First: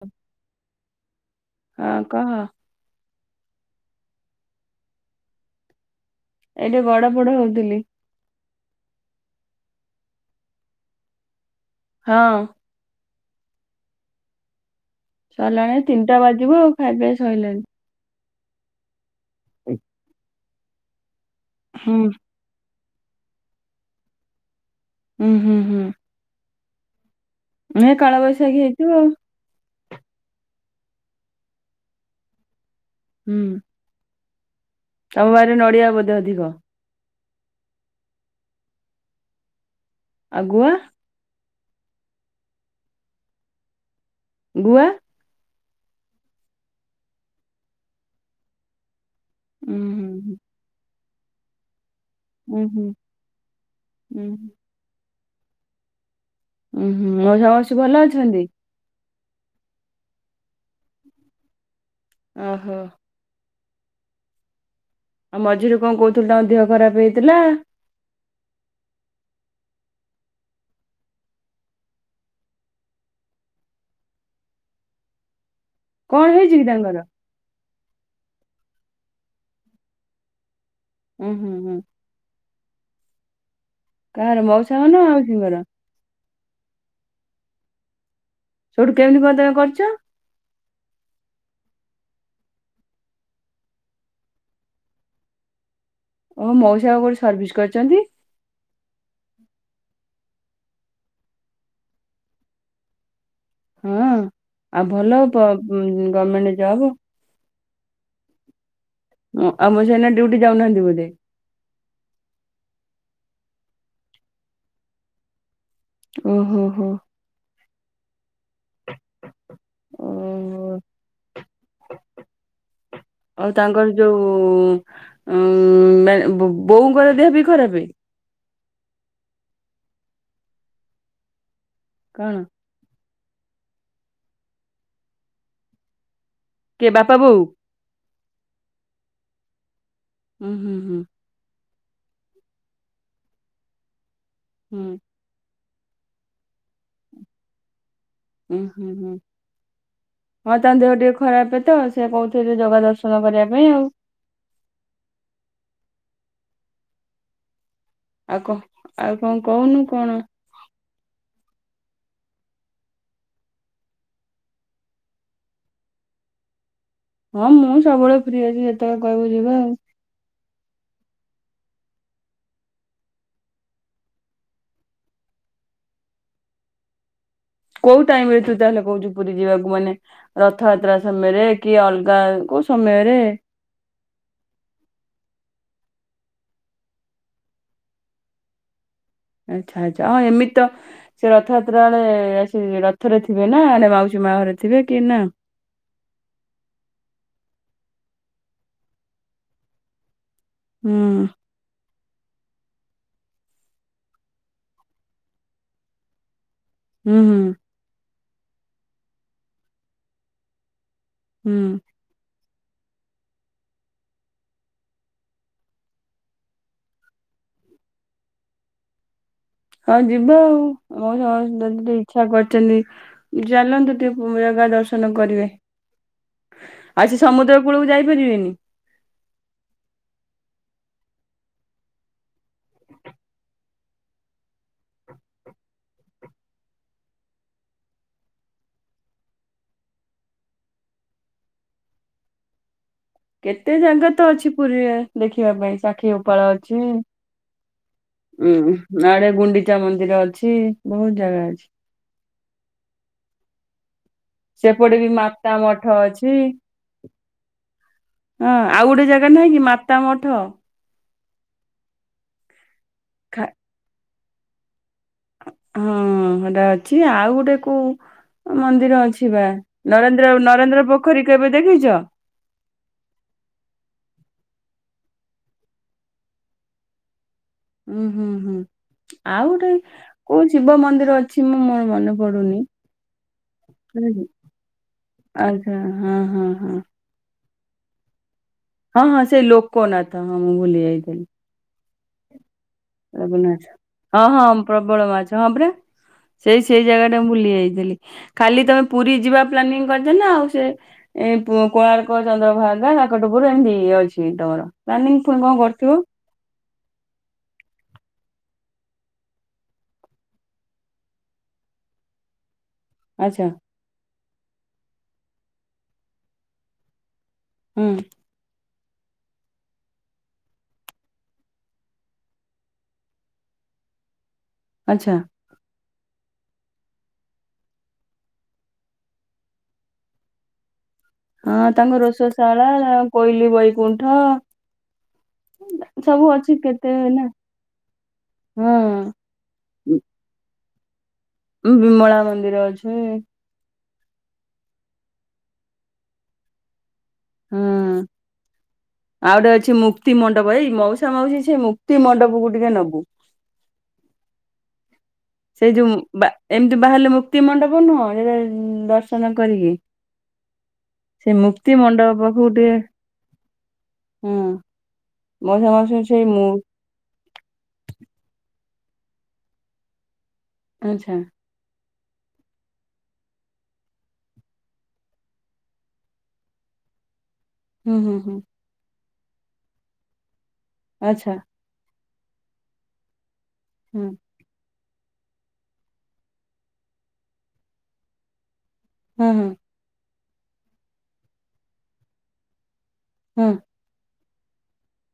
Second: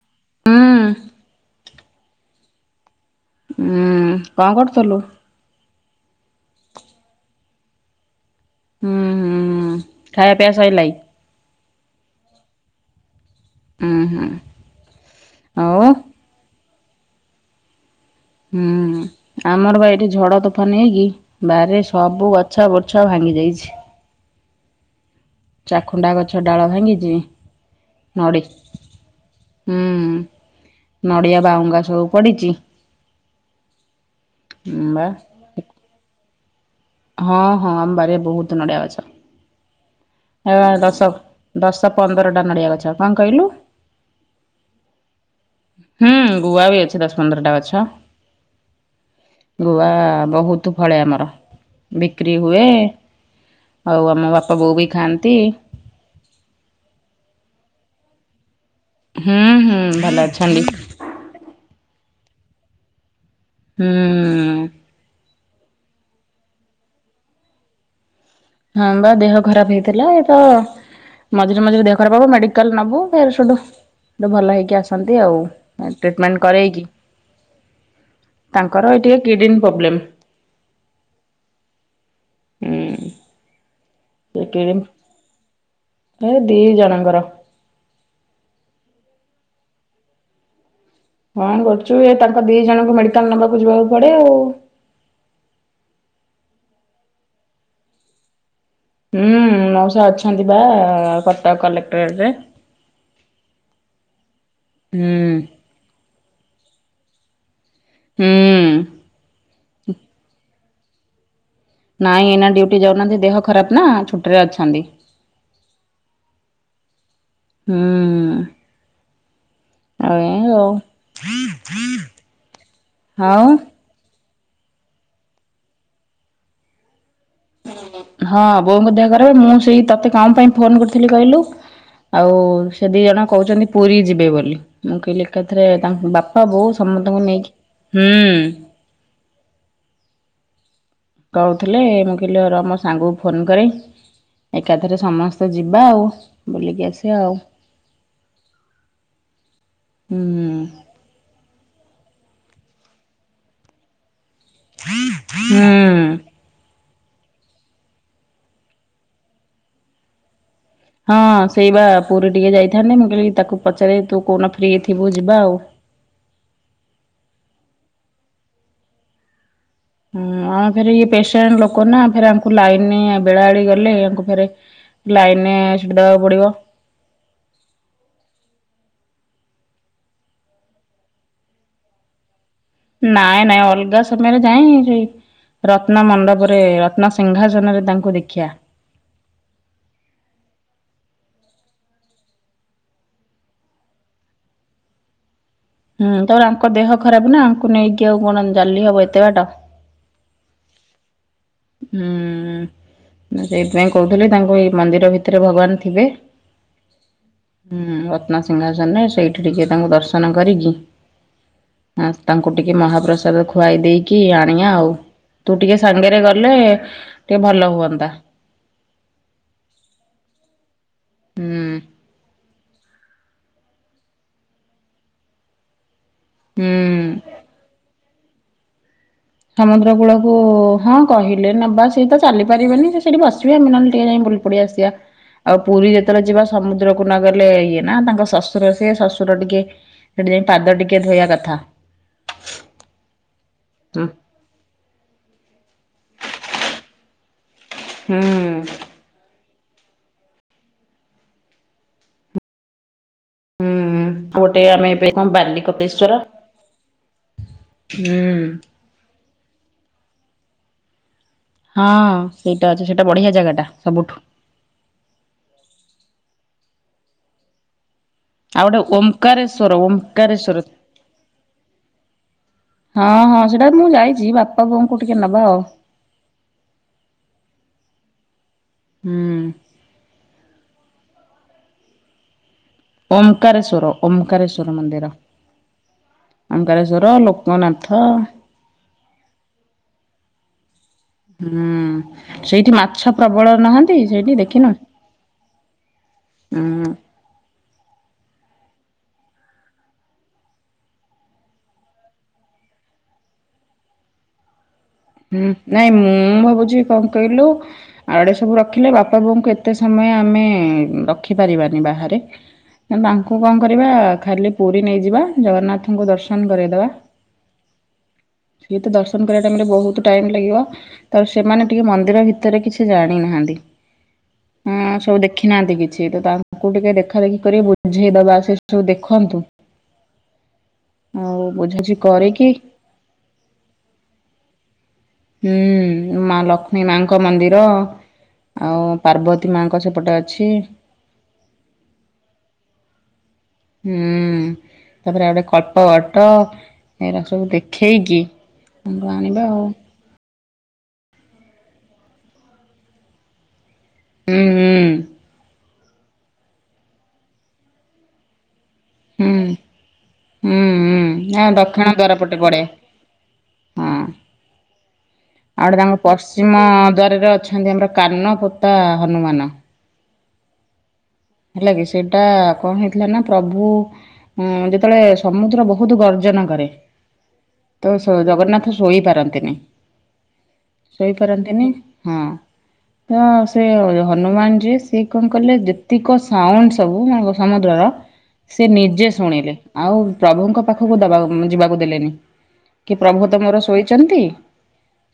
ହ ହଁ ହଁ କହ ଉୁଁ କଣ କରୁଥିଲୁ ଏଇଠି ଗଡ ପଡ ହଉଥିଲି ହୁଁ ହୁଁ ଖାଇବା ପିଆ ସଇଲାଇ ହଁ ହୁଁ ହୁଁ ଆଉ ସରିଲାଣି ତିନିଟା ବାଜିବ ଆଉ ଖାଇବା ପିଇବା ସରିଲାଣି ହୁଁ ଆମର ବା ଏଠି ଝଡ ତୋଫାନ ହେଇକି ବାରିରେ ହୁଁ ସବୁ ଗଛ ବର୍ ଗଛ ଭାଙ୍ଗି ଯାଇଛି ହୁଁ ହୁଁ ହୁଁ ଚାଖୁଣ୍ଡା ଗଛ ଡାଳ ଭାଙ୍ଗିଛି ଏ ନଡି କାଳବୈଶାଖୀ ହେଇଥିବ ଆଉ ହୁଁ ନଡିଆ ବାଉଙ୍ଗା ସବୁ ପଡିଛି ହୁଁ ହୁଁ ବା ଆମ ବାହରେ ନଡିଆ ବୋଧେ ଅଧିକ ହଁ ହଁ ଆମବାର ବହୁତ ନଡିଆ ଆଉ ଗଛ ଗୁଆ ଦଶ ଦଶ ପନ୍ଦରଟା ନଡ଼ିଆ ଗଛ କଣ କହିଲୁ ଗୋଆ ହୁଁ ଗୁଆ ବି ଅଛି ଦଶ ପନ୍ଦରଟା ଗଛ ଉଁ ଗୁଆ ହୁଁ ବହୁତ ଫଳେ ଆମର ବିକ୍ରି ଉଁ ହୁଏ ହୁଁ ଆଉ ଉଁ ଆମ ହୁଁ ବାପା ବୋଉ ବି ଖାଆନ୍ତି। ଉଁ ହୁଁ ମୋଉସା ମାଉସୀ ଭଲ ଅଛନ୍ତି? ହୁଁ ହୁଁ ଭଲ ଅଛନ୍ତି। ଓହୋ। ହୁଁ। ଆଉ ମଝିରେ କଣ କହୁଥିଲୁ ତଙ୍କ ଦେହ ଖରାପ ହେଇଥିଲା। ହଁ ବା ଦେହ ଖରାପ ହେଇଥିଲା ଏ ତ ମଝିରେ ମଝିରେ ଦେହ ଖରାପବ ମେଡିକାଲ ନବୁ ଫେର୍ ସେଠୁୁ ଭଲ ହେଇକି ଆସନ୍ତି ଆଉ। କଣ ଟ୍ରିଟମେଣ୍ଟ ହେଇଛି କି କରରେଇକି? ତାଙ୍କର? ତାଙ୍କର ଏ ଟିକେ କିଡନୀ ପୋବ୍ଲେମ୍। ଉଁ ହୁଁ ହୁଁ। ହୁଁ। କାହାର ମଉସାଙ୍କର ନା ମାଉସୀଙ୍କର? ଫେ ଦି ଜଣଙ୍କର। ସେଠୁ କେମିତି କଣ ତମେ କରୁଛ? କଣ କରୁଛୁ ଏ ତାଙ୍କ ଦି ଜଣଙ୍କୁ ମେଡିକାଲ ନବାକୁ ଯିବାକୁ ପଡେ ଆଉ। ଓ ମୋଉସା ବା କୋଉଠି ସର୍ଭିସ୍ କରିଛନ୍ତି। ହୁଁ ମୋଉସା ଅଛନ୍ତି ବା କଟକ କଲେକ୍ଟଟରେ। ହଁ ଆଉ ଭଲ ପ ଗମେଣ୍ଟ ଜବ। ହୁଁ। ଆମ ମୋଉସା ଏଇନା ଡିଉଟି ଯାଉନାହାନ୍ତି ବୋଲି। ନାଇଁ ଏଇନା ଡିଉଟି ଯାଉନାହାନ୍ତି ଦେହ ଖରାପ ନା ଛୁଟିରେ ଅଛନ୍ତି। ଓ ହୋ ହୋ। ହୁଁ। ହ ହ ଆଏଁଓ ଆଉ? ବୋଉଁ ବୋଉଙ୍କର ଦେହ ବି ଖରାପେ? ବୋଉଙ୍କୁ ଦେହ କରେ ମୁଁ ସେଇ ତତେ କଣ ପାଇଁ ଫୋନ କରିଥିଲି କହିଲୁ ଆଉ କଣ ସେ ଦି ଜଣ କହୁଛନ୍ତି ପୁରୀ ଯିବେ ବୋଲି ମୁଁ କହିଲି ଏକାଥରେ ତାଙ୍କ ବା ପା ବୋଉ କିଏ ବାପା ସମସ୍ତଙ୍କୁ ବୋଉ? ନେଇକି ହୁଁ। ହୁଁ ହୁଁ ହୁଁ। କହୁଥିଲେ ମୁଁ କହିଲି ର ମୋ ସାଙ୍ଗକୁ ଫୋନ କରେ ହୁଁ ଏକାଥରେ ସମସ୍ତେ ଯିବା ଆଉ ବୁଲିକି ଆସିବା ଆଉ। ଉଁ ହୁଁ ହୁଁ ହୁଁ ହଁ ତାଙ୍କ ଦେହ ଟିକେ ଖରାପ ତ ସେ କହୁ ଥିଲେ ଜଗା ଦର୍ଶନ କରିବା ପାଇଁ ଆଉ। ହୁଁ। ଆଉ କ ଆଉ କଣ କହୁନୁ କଣ? ହଁ ସେଇ ବା ପୁରୀ ଟିକେ ଯାଇଥାନ୍ତେ ମୁଁ କହିଲି ତାକୁ ପଚାରେ ତୁ କୋଉଦିନ ଫ୍ରି ଥିବୁ ଯିବା ଆଉ। [inaudible] ହଁ ମୁଁ ସବୁବେଳେ ଫ୍ରି ଅଛି ଯେତେବେଳେ କହିବୁ ଯିବା ଆଉ। ହଁ ଆମେ ଫେରି ପେସେଣ୍ଟ ଲୋକ ନା ଫେରେ ଆମକୁ ଲାଇନ୍ ରେ ବେଳା ଆଡି ଗଲେ ଆଙ୍କୁ ଫେରେ ଲାଇନରେ ସିଟ୍ ଦବାକୁ ପଡିବ। କୋଉ ଟାଇମ ରେ ତୁ ତାହେଲେ କହୁଛୁ ପୁରୀ ଯିବାକୁ ମାନେ ରଥଯାତ୍ରା ସମୟରେ କି ଅଲଗା କୋଉ ସମୟରେ ନାଇଁ ନାଇଁ ଅଲଗା ସମୟରେ ଯାଏ ସେଇ ରତ୍ନ ମଣ୍ଡପରେ ରତ୍ନ ସିଂହାସନରେ ତାଙ୍କୁ ଦେଖିଆ ଆଚ୍ଛା ଆଚ୍ଛା ହଁ ଏମିତି ତ ସେ ରଥଯାତ୍ରା ବେଳେ ସେ ରଥ ରେ ଥିବେ ନା ମାଉସୀ ମା ଘରେ ଥିବେ କି ନା? ହୁଁ ତାପର ଆଙ୍କ ଦେହ ଖରାପ ନା ଆଙ୍କୁ ନେଇକି ଆଉ କଣ ଚାଲି ହବ ଏତେ ବାଟ। ହୁଁ। ହୁଁ ସେଇଥି ପାଇଁ କହୁଥିଲି ତାଙ୍କୁ ଏଇ ମନ୍ଦିର ଭିତରେ ଭଗବାନ ଥିବେ ହୁଁ ରତ୍ନାସିଂହାସନରେ ସେଇଠି ଟିକେ ତାଙ୍କୁ ଦର୍ଶନ କରିକି ହୁଁ! ତାକୁ ଟିକେ ମହାପ୍ରସାଦ ଖୁଆଇ ଦେଇକି ଆଣିବା ଆଉ ତୁ ଟିକେ ସାଙ୍ଗରେ ଗଲେ ଗଲେ ଟିକେ ଭଲ ହୁଅନ୍ତା। ହଁ ଯିବା ଆଉ ଆମ ହୁଁ ସମସ୍ତେଇଛା କର ଛନ୍ତି ଚାଲନ୍ତୁ ଟିକେ ଜାଗ ଦର୍ଶନ କରିବେ ହୁଁ। ଆଉ ସେ ସମୁଦ୍ର କୂଳକୁ ଯାଇପାରିବେନି ସମୁଦ୍ର କୂଳକୁ ହଁ କହିଲେ ନେବା ସିଏ ତ ଚାଲି ପାରିବନି ସେ ସେଠି ବସିବେ ଆମେ ନହେଲେ ଟିକେ ଯାଇ ପିବ ଲ ପଡ଼ିଆସିବା ଆଉ ପୁରୀ ଯେତେବେଳେ ଯିବା ସମୁଦ୍ରକୁ ନ ଗଲେ ଇଏ ନା ତାଙ୍କ ଶ୍ୱଶୁର ସେି ଶ୍ୱଶୁର ଟିକେ ପାଦ ଟିକେ ଧୋଇବା କଥା କେତେ ହୁଁ ଜାଗା ତ ଅଛି ପୁରୀରେ ଦେଖିବା ପାଇଁ ସାକ୍ଷୀ ଗୋପାଳ ଅଛି ହୁଁ ଉଁ ଆଆଡେ ଗୁଣ୍ଡିଚା ମନ୍ଦିର ଅଛି ବହୁତ ଜାଗା ଅଛି ହୁଁ ଗୋଟେ ଆମେ ସେପଟେ ବି ଏବେ କଣ ମାତା ମଠ ବାଲିକପେଶ୍ଵର ଅଛି ହଁ ଆଉ ଗୋଟେ ଜାଗା ନାହିଁ କି ମାତା ମଠ ହଁ ସେଇଟା ଅଛି ସେଇଟା ବଢିଆ ଖା ଜାଗା ଟା ସବୁଠୁ ହଁ ସେଟା ଅଛି ଆଉ ଗୋଟେ କୋଉ ଆଉ ଗୋଟେ ମନ୍ଦିର ଅଛି ବା ଓମ୍କାରେଶ୍ଵର ନରେନ୍ଦ୍ର ଓମ୍କାରେଶ୍ଵର ନରେନ୍ଦ୍ର ପୋଖରୀ କେବେ ଦେଖିଛ? ହଁ ହଁ ସେଟା ମୁଁ ଯାଇଛି ଛି ବାପା ବୋଉକୁ ଟିକେ ନବା ଆଉ। ହୁଁ ହୁଁ ହୁଁ ହୁଁ ଆଉ ଗୋଟେ କୋଉ ଶିବ ମନ୍ଦିର ଅଛି ମୁଁ ମନେ ପଡୁନି। ଓଁକାରଶ୍ୱର ଓଁକାରଶ୍ୱର ମନ୍ଦିର ଆଚ୍ଛା ହଁ ହଁ ହଁ ଓଁକାରଶ୍ୱର ଲ ଗନାଥ ହଁ ହଁ ସେ ଲୋକ ନାଥା ହଁ ମୁଁ ଭୁଲି ଯାଇଥିଲି ହୁଁ ସେଇଠି ମାଛ ପ୍ରବଳ ରୁନାଥ ନାହାନ୍ତି ହଁ ସେଇଠି ହଁ ଦେଖିନ? ପ୍ରବଳ ମାଛ ହଁ ପରା ସେଇ ସେଇ ହୁଁ। ଜାଗା ଟା ବୁଲି ଯାଇଛି। ଖାଲି ତମେ ପୁରୀ ଯିବା ପ୍ଲାନିଂ କରିଛ ନା ଆଉ ସେ କୋଣାର୍କ ଚନ୍ଦ୍ରଭାଗା। ନା କାକଟପୁରରୁ ଏମିତି ଇଏ ଅଛି ତମର ପ୍ଲାନିଂ ପୁଣି ହୁଁ କଣ ନାଇଁ କରିଥିବ ମୁଁ ଭାବୁଛି କଣ କହିଲୁ ଆଡେ ସବୁ ରଖିଲେ ବାପା ବୋଉଙ୍କୁ ଏତେ ସମୟ ଆମେ ରଖିପାରିବାନି ବା ବାହାରେ ନା ତାଙ୍କୁ ଆଚ୍ଛା କଣ କରିବା ଖାଲି ପୁରୀ ନେଇଯିବା ଜଗନ୍ନାଥଙ୍କୁ ଦର୍ଶନ କରେଇଦେବା। ହୁଁ! ସିଏ ତ ଦର୍ଶନ କରିବା ଟାଇମରେ ବହୁତ ଟାଇମ ଲାଗିବ ତ ସେମାନେ ଟିକେ ମନ୍ଦିର ଭିତରେ କିଛି ଜାଣିନାହାନ୍ତି। ହଁ ଆଚ୍ଛା ସବୁ ଦେଖି ନାହାନ୍ତି କିଛି ତ ତାଙ୍କୁ ଟିକେ ଦେଖା ଦେେଖି କରି ବୁଝେଇ ଦବା ସେ ସବୁ ଦେଖନ୍ତୁ ଆଉ ହଁ ବୁଝାବୁଝି ତାଙ୍କ କରିକି ରସେଇସାଳା କୋଇଲି ବୈକୁଣ୍ଠ ହୁଁ ସବୁ ମା ଅଛି ଲକ୍ଷ୍ମୀ କେତେ ମାଙ୍କ ନା ମନ୍ଦିର ଆଉ ପାର୍ବତୀ ମାଙ୍କ ହଁ ସେପଟେ ଅଛି ବିମଳା ମନ୍ଦିର ଅଛି। ହୁଁ ତାପରେ ଏଉଡ କଳ୍ପବଟ। ଏଗରା ସବୁ ହଁ ଦେଖେଇକି ଆମକୁ ଆଣିବା ଗୋଟେ ଆଉ। ଅଛି ମୁକ୍ତି ଏଇ ମାଉସା ମାଉସୀ ସେ ମୁକ୍ତି ମଣ୍ଡପକୁୁ ଟିକେ ନବୁ। ହୁଁ ହୁଁ। ସେଇ ଯୋଉ ବା ଏମିତି ବାହାରିଲେ ମୁକ୍ତି ମଣ୍ଡପ ନୁହଁ। ଏରା ହୁଁ ଦର୍ଶନ ହୁଁ କରିକି ହୁଁ ହୁଁ। ସେ ନା ମୁକ୍ତି ଦକ୍ଷିଣ ଦ୍ୱାର ମଣ୍ଡପ ପଟେ ପାଖକୁ ପଡେ ଟିକେ ହଁ। ହୁଁ। ଆଉ ଗୋଟେ ତାଙ୍କ ପଶ୍ଚିମ ଦ୍ଵାରରେ ଅଛନ୍ତି! ଆମର କାନପ ତା ହନୁମାନ। ଆଚା ହେଲା କି ସେଇଟା କଣ ହେଇଥିଲା ନା ପ୍ରଭୁ ହଁ ଯେତଳେ ସମୁଦ୍ର ବହୁତୁ ଗର୍ଜନ କରେ। ତ ହୁଁ ସ ହୁଁ ହୁଁ ଜଗନ୍ନାଥ ଶୋଇପାରନ୍ତିନି ଆଚ୍ଛା ଶୋଇପାରନ୍ତିନି ହଁ ତ ସେ ଅ ହୁଁ ହନୁମାନ ଯିଏ ସିଏ କଣ କଲେ ଯେ ପ୍ରତିକ ସାଉଣ୍ଡ ସବୁ ମ ସମୁଦ୍ରର ସେ ନିଜେ ହଁ ହଁ ଶୁଣିଲେ ଆଉ ପ୍ରଭୁଙ୍କ ପାଖକୁ ଦବା ଯିବାକୁ ଦେଲେନି। କି ପ୍ରଭୁ ତ ହଁ ମୋର ଶୋଇଚନ୍ତି।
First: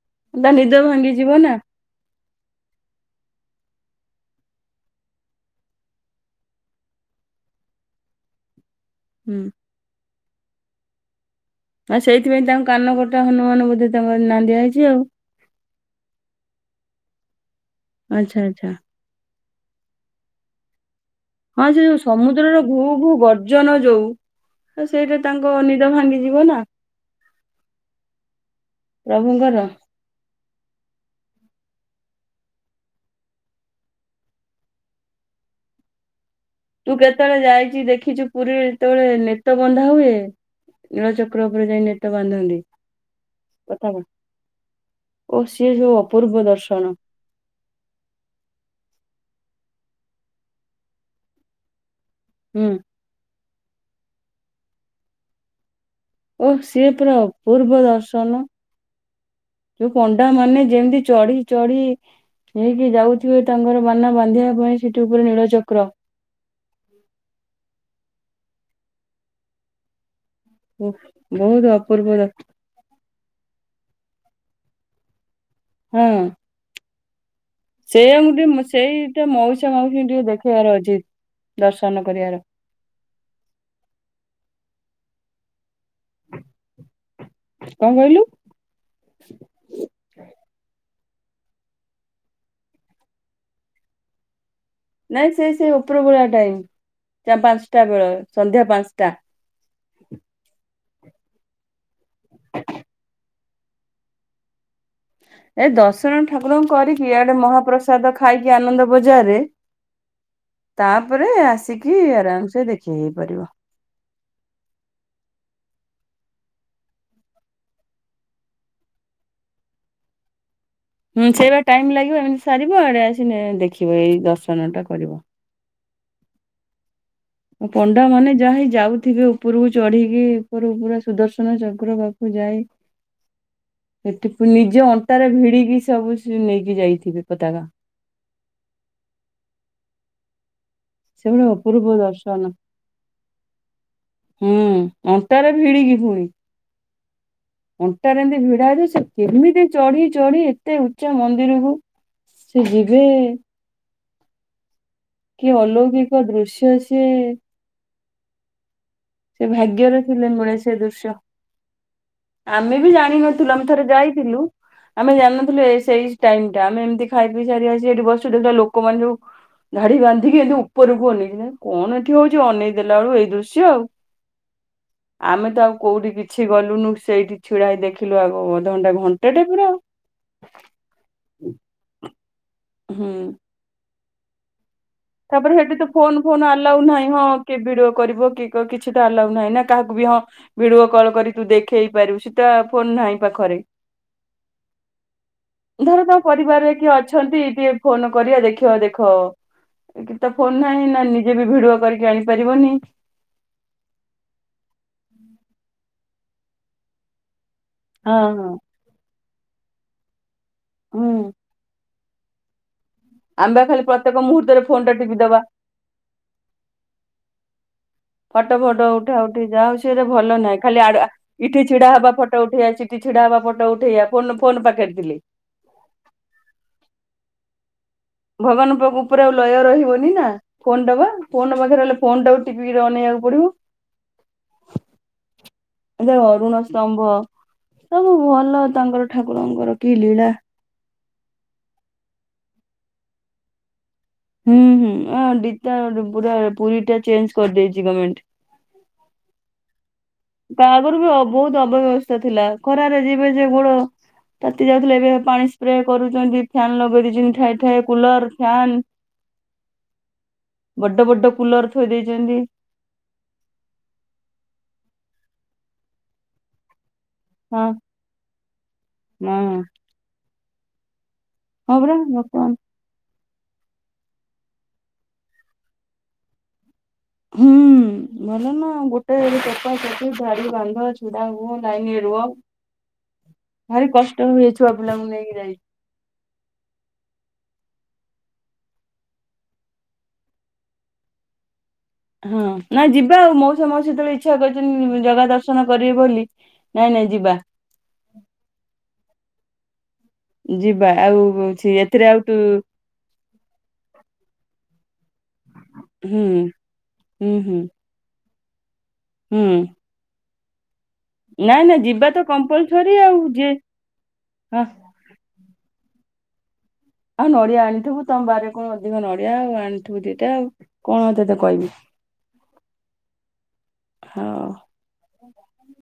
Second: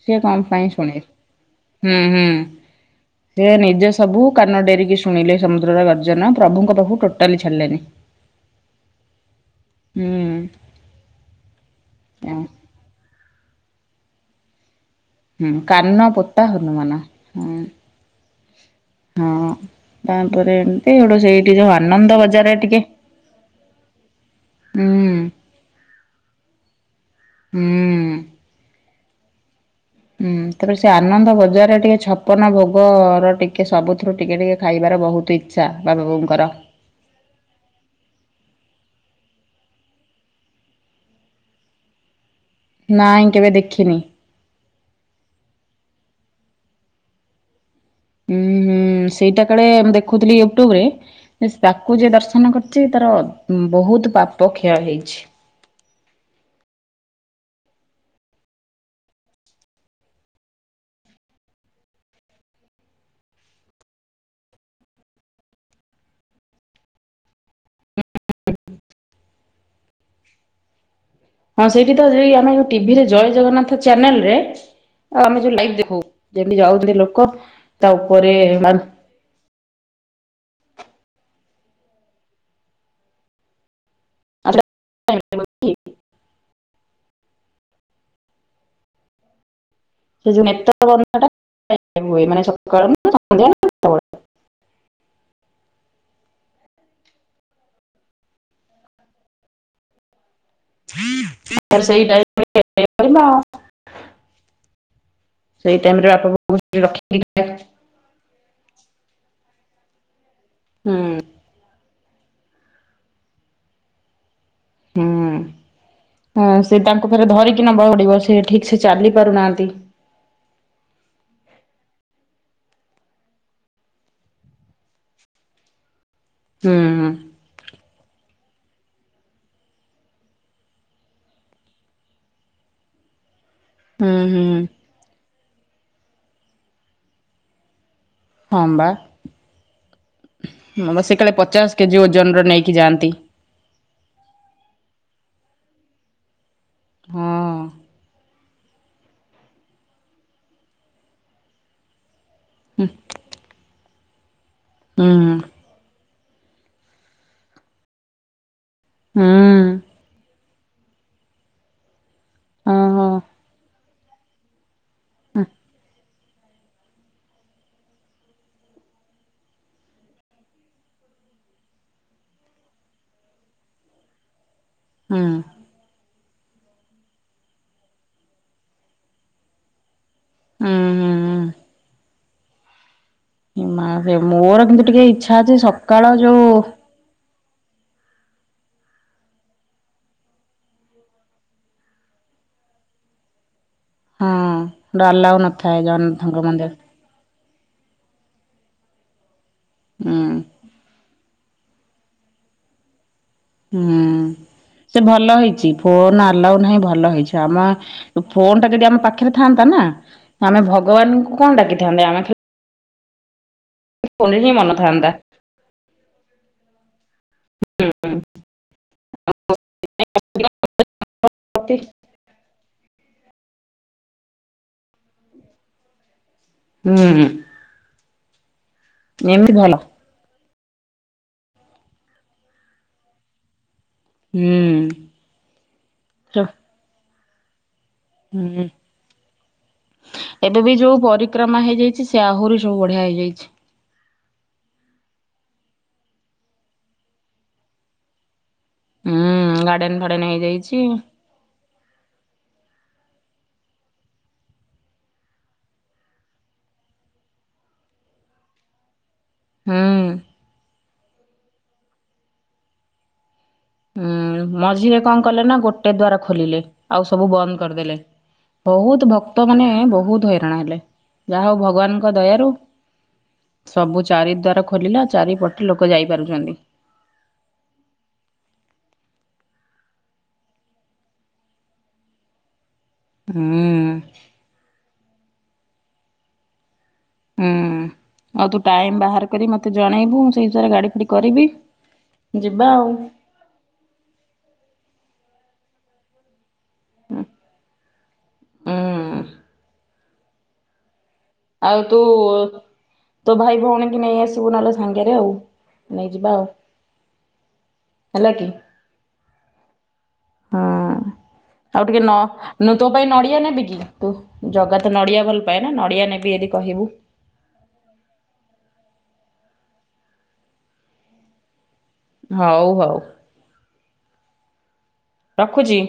ସିଏ କଣ ତା ପାଇଁ ନିଦ ଶୁଣିବେ। ଭାଙ୍ଗିଯିବ ନା ହୁଁ ହୁଁ। ସେ ନିଜେ ସବୁ କାନ ଡେରିକି ଶୁଣିଲେ। ସମୁଦ୍ରର ଗର୍ଜନ ପ୍ରଭୁଙ୍କ ପାଖକୁ ଟୋଟାଲି ଛାଡିଲେନି। ହୁଁ। ହୁଁ। ଆଉ ସେଇଥିପାଇଁ ତାଙ୍କ କାନ ଗୋଟା ହନୁମାନ ବୋଧେ ତାଙ୍କର ନାଁ ଦିଆ ହେଇଚି ଆଉ। ହୁଁ କାନ ପୋତା ହନୁମାନ ହୁଁ। ଆଚ୍ଛା ଆଚ୍ଛା। ହଁ ତା ପରେ ହଁ ସେ ଯୋଉ ସମୁଦ୍ରର ଘୁ ଘୁ ଗର୍ଜନ ଯୋଉ ହୁଁ ସେଇଟା ତାଙ୍କ ନିଦ ଭାଙ୍ଗିଯିବ ନା। ହୁଁ। ପ୍ରଭୁଙ୍କର ହୁଁ ତାପରେ ସେ ଆନନ୍ଦ ବଜାରରେ ଟିକେ ଛପନ ଭୋଗ ର ଟିକେ ସବୁଥିରୁ ଟିକେ ଟିକେ ଖାଇବା ବହୁତ୍ ଇଚ୍ଛା ବାବା ବଉଙ୍କର। ତୁ କେତେବେଳେ ଯାଇଚି ଦେଖିଛୁ ପୁରୀରେ ଯେତେବେଳେ ନେତ ବନ୍ଧା ହୁଏ। ନୀଳଚକ୍ର ଉପରେ ଯାଇ ନେତ ବାନ୍ଧନ୍ତି। ନାଇଁ କେବେ କଥା ଦେଖିନି। ନାଇଁ ଓ ସିଏ ଯୋଉ ଅପୂର୍ବ ଦର୍ ଶୁଣୁ। ହୁଁ ହୁଁ ସେଇଟା କାଳେ ମୁ ଦେଖୁଥିଲି ୟୁଟ୍ୟୁବ୍ ରେ ନା ସେ ତାକୁ ଯିଏ ଦର୍ଶନ ହୁଁ କରିଛି ତାର ବହୁତ ପାପ କ୍ଷୟ ହେଇଚି। ଓ ସିଏ ପୁରା ଅପୂର୍ବ ଦର୍ଶନ। ଯୋଉ ପଣ୍ଡା ମାନେ ଯେମିତି ଚଢି ଚଢି ନେଇକି ଯାଉଥିବେ ତାଙ୍କର ବାନା ବାନ୍ଧିବା ପାଇଁ ସେଠି ଉପରେ ନୀଳଚକ୍ର। [inaudible] ହୁଁ। ହଁ ସେଇଠି ତ ଯ ଆମେ ଟିଭିରେ ଜୟ ଜଗନ୍ନାଥ ଚ୍ୟାନେଲ ରେ ଆ ଆମେ ଲଇଭ୍ ଦେଖୁ ଯେମତି ଯାଉଚନ୍ତି ଲୋକ। ତା ସେଆଙ୍କୁ ଉପରେ ଟିକ ସେଇଟା ମଉସ ଉସା ମାଉସୀ ଟିକେ ଦେଖେଇବାର ଅଛି ଦର୍ଶନ କରିବାର। [unintelligible] [inaudible] କଣ କହିଲୁ। ସେ [unintelligible] ନାଇଁ ସେ ସେ ଉପର ବେଳା ଟାଇମ ପାଞ୍ଚଟା ବେଳେ ସନ୍ଧ୍ୟା ପାଞ୍ଚଟା। [inaudible] ସେଇ ଟାଇ [unintelligible] ଏ ରେ ଦର୍ଶନ ବାପା ଠାକୁରଙ୍କୁ ବୋଉ କରିକି! ରଖିକି ଇଆଡ଼େ ମହାପ୍ରସାଦ ଖାଇକି ଆନନ୍ଦ ବଜାରେ ହୁଁ ତାପରେ ଆସିକି। କି ଆରାମ ସେ ଦେଖି ହେଇପାରିବ। ହୁଁ। ହ ସେ ତାଙ୍କୁ ଫରେ ଧରିକି ନବା ପଡି଼ବ ସେ ଠିକ ସେ ଚାଲି ପାରୁନାହାନ୍ତି। ସେଇ ବା ଟାଇମ୍ ଲାଗିବ ଏମିତି ସାରିବ ଆଡ଼େ ଆସି ଦେଖିବ ଏଇ ଦର୍ଶନ ଟା କରିବ। ହୁଁ। ପଣ୍ଡା ମାନେ ଯା ହି ଯାଉଥିବେ ଉପରକୁ ଚଢି଼କି ଉପରକୁ ପୁରା ସୁଦର୍ଶନ ଚକ୍ର ପାଖକୁ ଯାଇ। [inaudible] ହୁଁ ସେଠି ହୁଁ ନିଜ ଅଣ୍ଟାରେ ଭିଡି଼କି ସବୁ ନେଇକି ଯାଇଥିବେ ପତାକା ହଁବା। ହଁ ବା ସେ କାଳେ ସେଗୁଡା ପଚାଶ ଅପୂର୍ବ କେଜି ଓଜନ ଦର୍ଶନ। ର ନେଇକି ଯାଆନ୍ତି। ହୁଁ ଅଣ୍ଟାରେ ଭିଡିକି ପୁଣି ହଁ ଅଣ୍ଟାରେ ଏମତି ଭି- ସେକେମିତି ଚଢି଼ ଚଢି଼ ଏତେ ଉଚ୍ଚା ମନ୍ଦିରକୁ। ସେ ଯିବ। ହୁଁ କି ଅଲୌକିକ ଦୃଶ୍ୟ ସେ। ସେ ହୁଁ ଭାଗ୍ୟର ଥିଲେ ମୂଳେ ସେ ଦୃଶ୍ୟ। ଆମେ ବି ଓହୋ ଜାଣିନଥିଲୁ ଆମେ ଥରେ ଯାଇଥିଲୁ। ଆମେ ଜାଣିନଥିଲୁ ସେଇ ଟାଇମ ଟା ଆମେ ଏମିତି ଖାଇ ପିଇ ସାରି ସେଠି ବୁ ଲୋକମାନେ ସବୁ। ଧାଡି ବାନ୍ଧିକି ଏମିତି ଉପରକୁ ଅନେଇଛି କଣ ଏଠି ହଉଛି ଅନେଇ ଦେଲା ବେଳୁ ଏଇ ଦୃଶ୍ୟ ଆଉ। ହୁଁ ଆମେ ତ ଆଉ କୋଉଠି କିଛି। କିଛି ଗଲୁନୁ ସେଇଠି ଛିଡା ହେଇ ଦେଖିଲୁ ଆଗ ଅଧଘଣ୍ଟା ଘଣ୍ଟାଟେ ପୁରା ହୁଁ ହୁଁ ଆଉ। [inaudible] ହୁଁ। ହୁଁ ମା ମୋର କିନ୍ତୁ, ଟିକେ ଇଚ୍ଛା ଅଛି ତାପରେ ସେଠି ତ ସକାଳ ଫୋନ ଯୋଉ ଫୋନ ଆଲାଉ ନାହିଁ ହଁ। କି ଭିଡିଓ କରିବ କି କିଛି ତ ଆଲାଉ ନାହିଁ ନା କାହାକୁ ବି ହଁ ଭିଡିଓ କଲ୍ କରି ତୁ ଦେଖେଇ ପାରିବୁ ସିନା। ଫୋନ୍ ନାହିଁ ପାଖରେ। ହଁ ଆଲାଉ ନଥାଏ ଧର ତାମ ଜଗନ୍ନାଥଙ୍କ ମନ୍ଦିର ପରିବାରରେ କିଏ ଅଛନ୍ତି। ଟିକେ ଫୋନ କରିବା ଦେଖ ଦେଖ କିତ ହୁଁ ଫୋନ ନାଇଁ। କିଏବି ଭିଡିଓ କରିକି ଆଣିପାରିବନି। ହୁଁ ସେ ଭଲ ହେଇଛି ଫୋନ ଆଲାଉ ନାହିଁ ଭଲ ହେଇଛି। ଆମ ହଁ ହଁ ଫୋନ୍ ଟା ଯଦି ଆମ ପାଖରେ ଥାନ୍ତା ନା ଆମେ ଭଗବାନଙ୍କୁ କଣ ଡାକି। [unintelligible] ଆମ୍ବେ ଖାଲି ପ୍ରତ୍ୟେକ ମୁହୂର୍ତ୍ତରେ ଫୋନ ଟା ଥାନ୍ତା ଟିପି ଦବା। ଫଟୋ ଫଟୋ ଉଠା ଉଠି ଯାଉ ସି ଭଲ ନାହିଁ ଖାଲି ଇଠି ଛିଡା ହବା ଫଟୋ ଉଠେଇ ଚି। ଛିଡ଼ାହବା ଫଟ ଉଠେଇିଆ ଫୋନ୍ ଫୋନ ପଖେରେ। ହୁଁ ହୁଁ। ଭଗବାନ ପାଖକୁ ପୁରା ଲୟ ରହିବନି ନା। ଫୋନ ଟବା ଫୋନ ପାଖରେ ହେଲେ ଫୋନ ଟିପିକି ଅନନେଇବାକୁ ପଡି଼ବ। ହୁଁ। ସେ ଅରୁଣ ସ୍ତମ୍ଭ। ସବୁ ଭଲ ହୁଁ ତାଙ୍କର ଠାକୁରଙ୍କର କି ଲୀଳା। ଏବେ ବି ଯୋଉ ପରିକ୍ରମା ହେଇଯାଇଛି ସେ ଆହୁରି ସବୁ ବଢି଼ଆ ହେଇଯାଇଛି। ହୁଁ ହୁଁ ପୁରା ପୁରୀ ଟା ଚେଞ୍ଜ କରିଦେଇଛି ଗମେଣ୍ଟ। ହୁଁ ଗାଡେନ। ଭା- ତାଆଗରୁ ବି ବହୁତ ଅପବ୍ୟବସ୍ଥା ଥିଲା ଖରାରେ ଯିବେ ଯେ ଗୋଡ଼। ରାତି ଯାଉଥିଲେ ଏବେ ପାଣି ସ୍ପ୍ରେ କରୁଛନ୍ତି ଫ୍ୟାନ୍ ଲଗେଇ ଦେଇଛନ୍ତି ଠଏ ଠଏ କୁଲର ଫନ୍। ହୁଁ। ବଡ ବଡ କୁଲର ଥୋଇ ଦେଇଛନ୍ତି। ହୁଁ ମଝିରେ କଣ କଲେ ନା ଗୋଟେ ଦ୍ଵାର ଖୋଲିଲେ। ଆଉ ସବୁ ବନ୍ଦ ହଁ କରିଦେଲେ ବହୁତ ଭକ୍ତ ମାନ ବହୁତ ହଇରାଣ ହେଲେ। ଯାହା ହଉ ହଁ ପରା ଭଗବାନଙ୍କ ଦୟାରୁ ଭଗବାନ ସବୁ ଚାରି ଦ୍ଵାରା ଖୋଲିଲା ଚାରିପଟେ ଲୋକ ଯାଇପାରୁଛନ୍ତି। ହୁଁ। ଭଲ ନା ଗୋଟେ [unintelligible] ଧାଡି ବାନ୍ଧ ଛିଡା ହୁଅ ଲାଇନ ରୁହ ହୁଁ ଭାରି କଷ୍ଟ ହୁଏ ଛୁଆପିଲାଙ୍କୁ ନେଇକି ଯାଇ। ହୁଁ ଆଉ ତୁ ଟାଇମ ବାହାର କରି ମତେ ଜଣେଇବୁ ମୁ ସେଇ ବିଷୟରେ ଗାଡି ଫାଡି କରିବି। ହଁ ନା ଯିବା ଆଉ ମଉସା ମାଉସୀ ସେତେବେଳେ ଇଚ୍ଛା କରିଛନ୍ତି ଜଗା ଦର୍ଶନ କରିବେ ବୋଲି ନାଇଁ ନାଇଁ ଯିବା। ଉଁ ଯିବା ଆଉ ଛି ଆଉ ତୁ ଏଥିରେ ଆଉତୁ ତୋ ଭାଇ ଭଉଣୀ କି ନେଇ ଆସିବୁ ନହେଲେ ସାଙ୍ଗରେ ଆଉ, ହୁଁ ନେଇଯିବା ଆଉ। ହୁଁ ହୁଁ। ହେଲା କିି? ହୁଁ। ହଁ। ନାଇଁ ନାଇଁ ଆଉ ଟିକେ ଯିବା ନ ତ ମୁୁଁ ତୋ କମ୍ପଲସରୀ ପାଇଁ ଆଉ ନଡିଆ ଯିଏ ନେବି କି? ତୁ ହଁ ଜଗା ତ ନଡିଆ ଭଲ ପାଏନା ନଡ଼ିଆ ନେବି ଏଇଠି ଆଉ ନଡିଆ ଆଣିଥିବୁ ତମ ବାରିରେ କଣ ଅ ନଡିଆ ଆଉ ଆଣିଥିବୁ ଦିଟା ଆଉ କଣ ଆଉ ତତେ କହିବି? ହଉ ହଉ। ହଉ। ରଖୁଚି।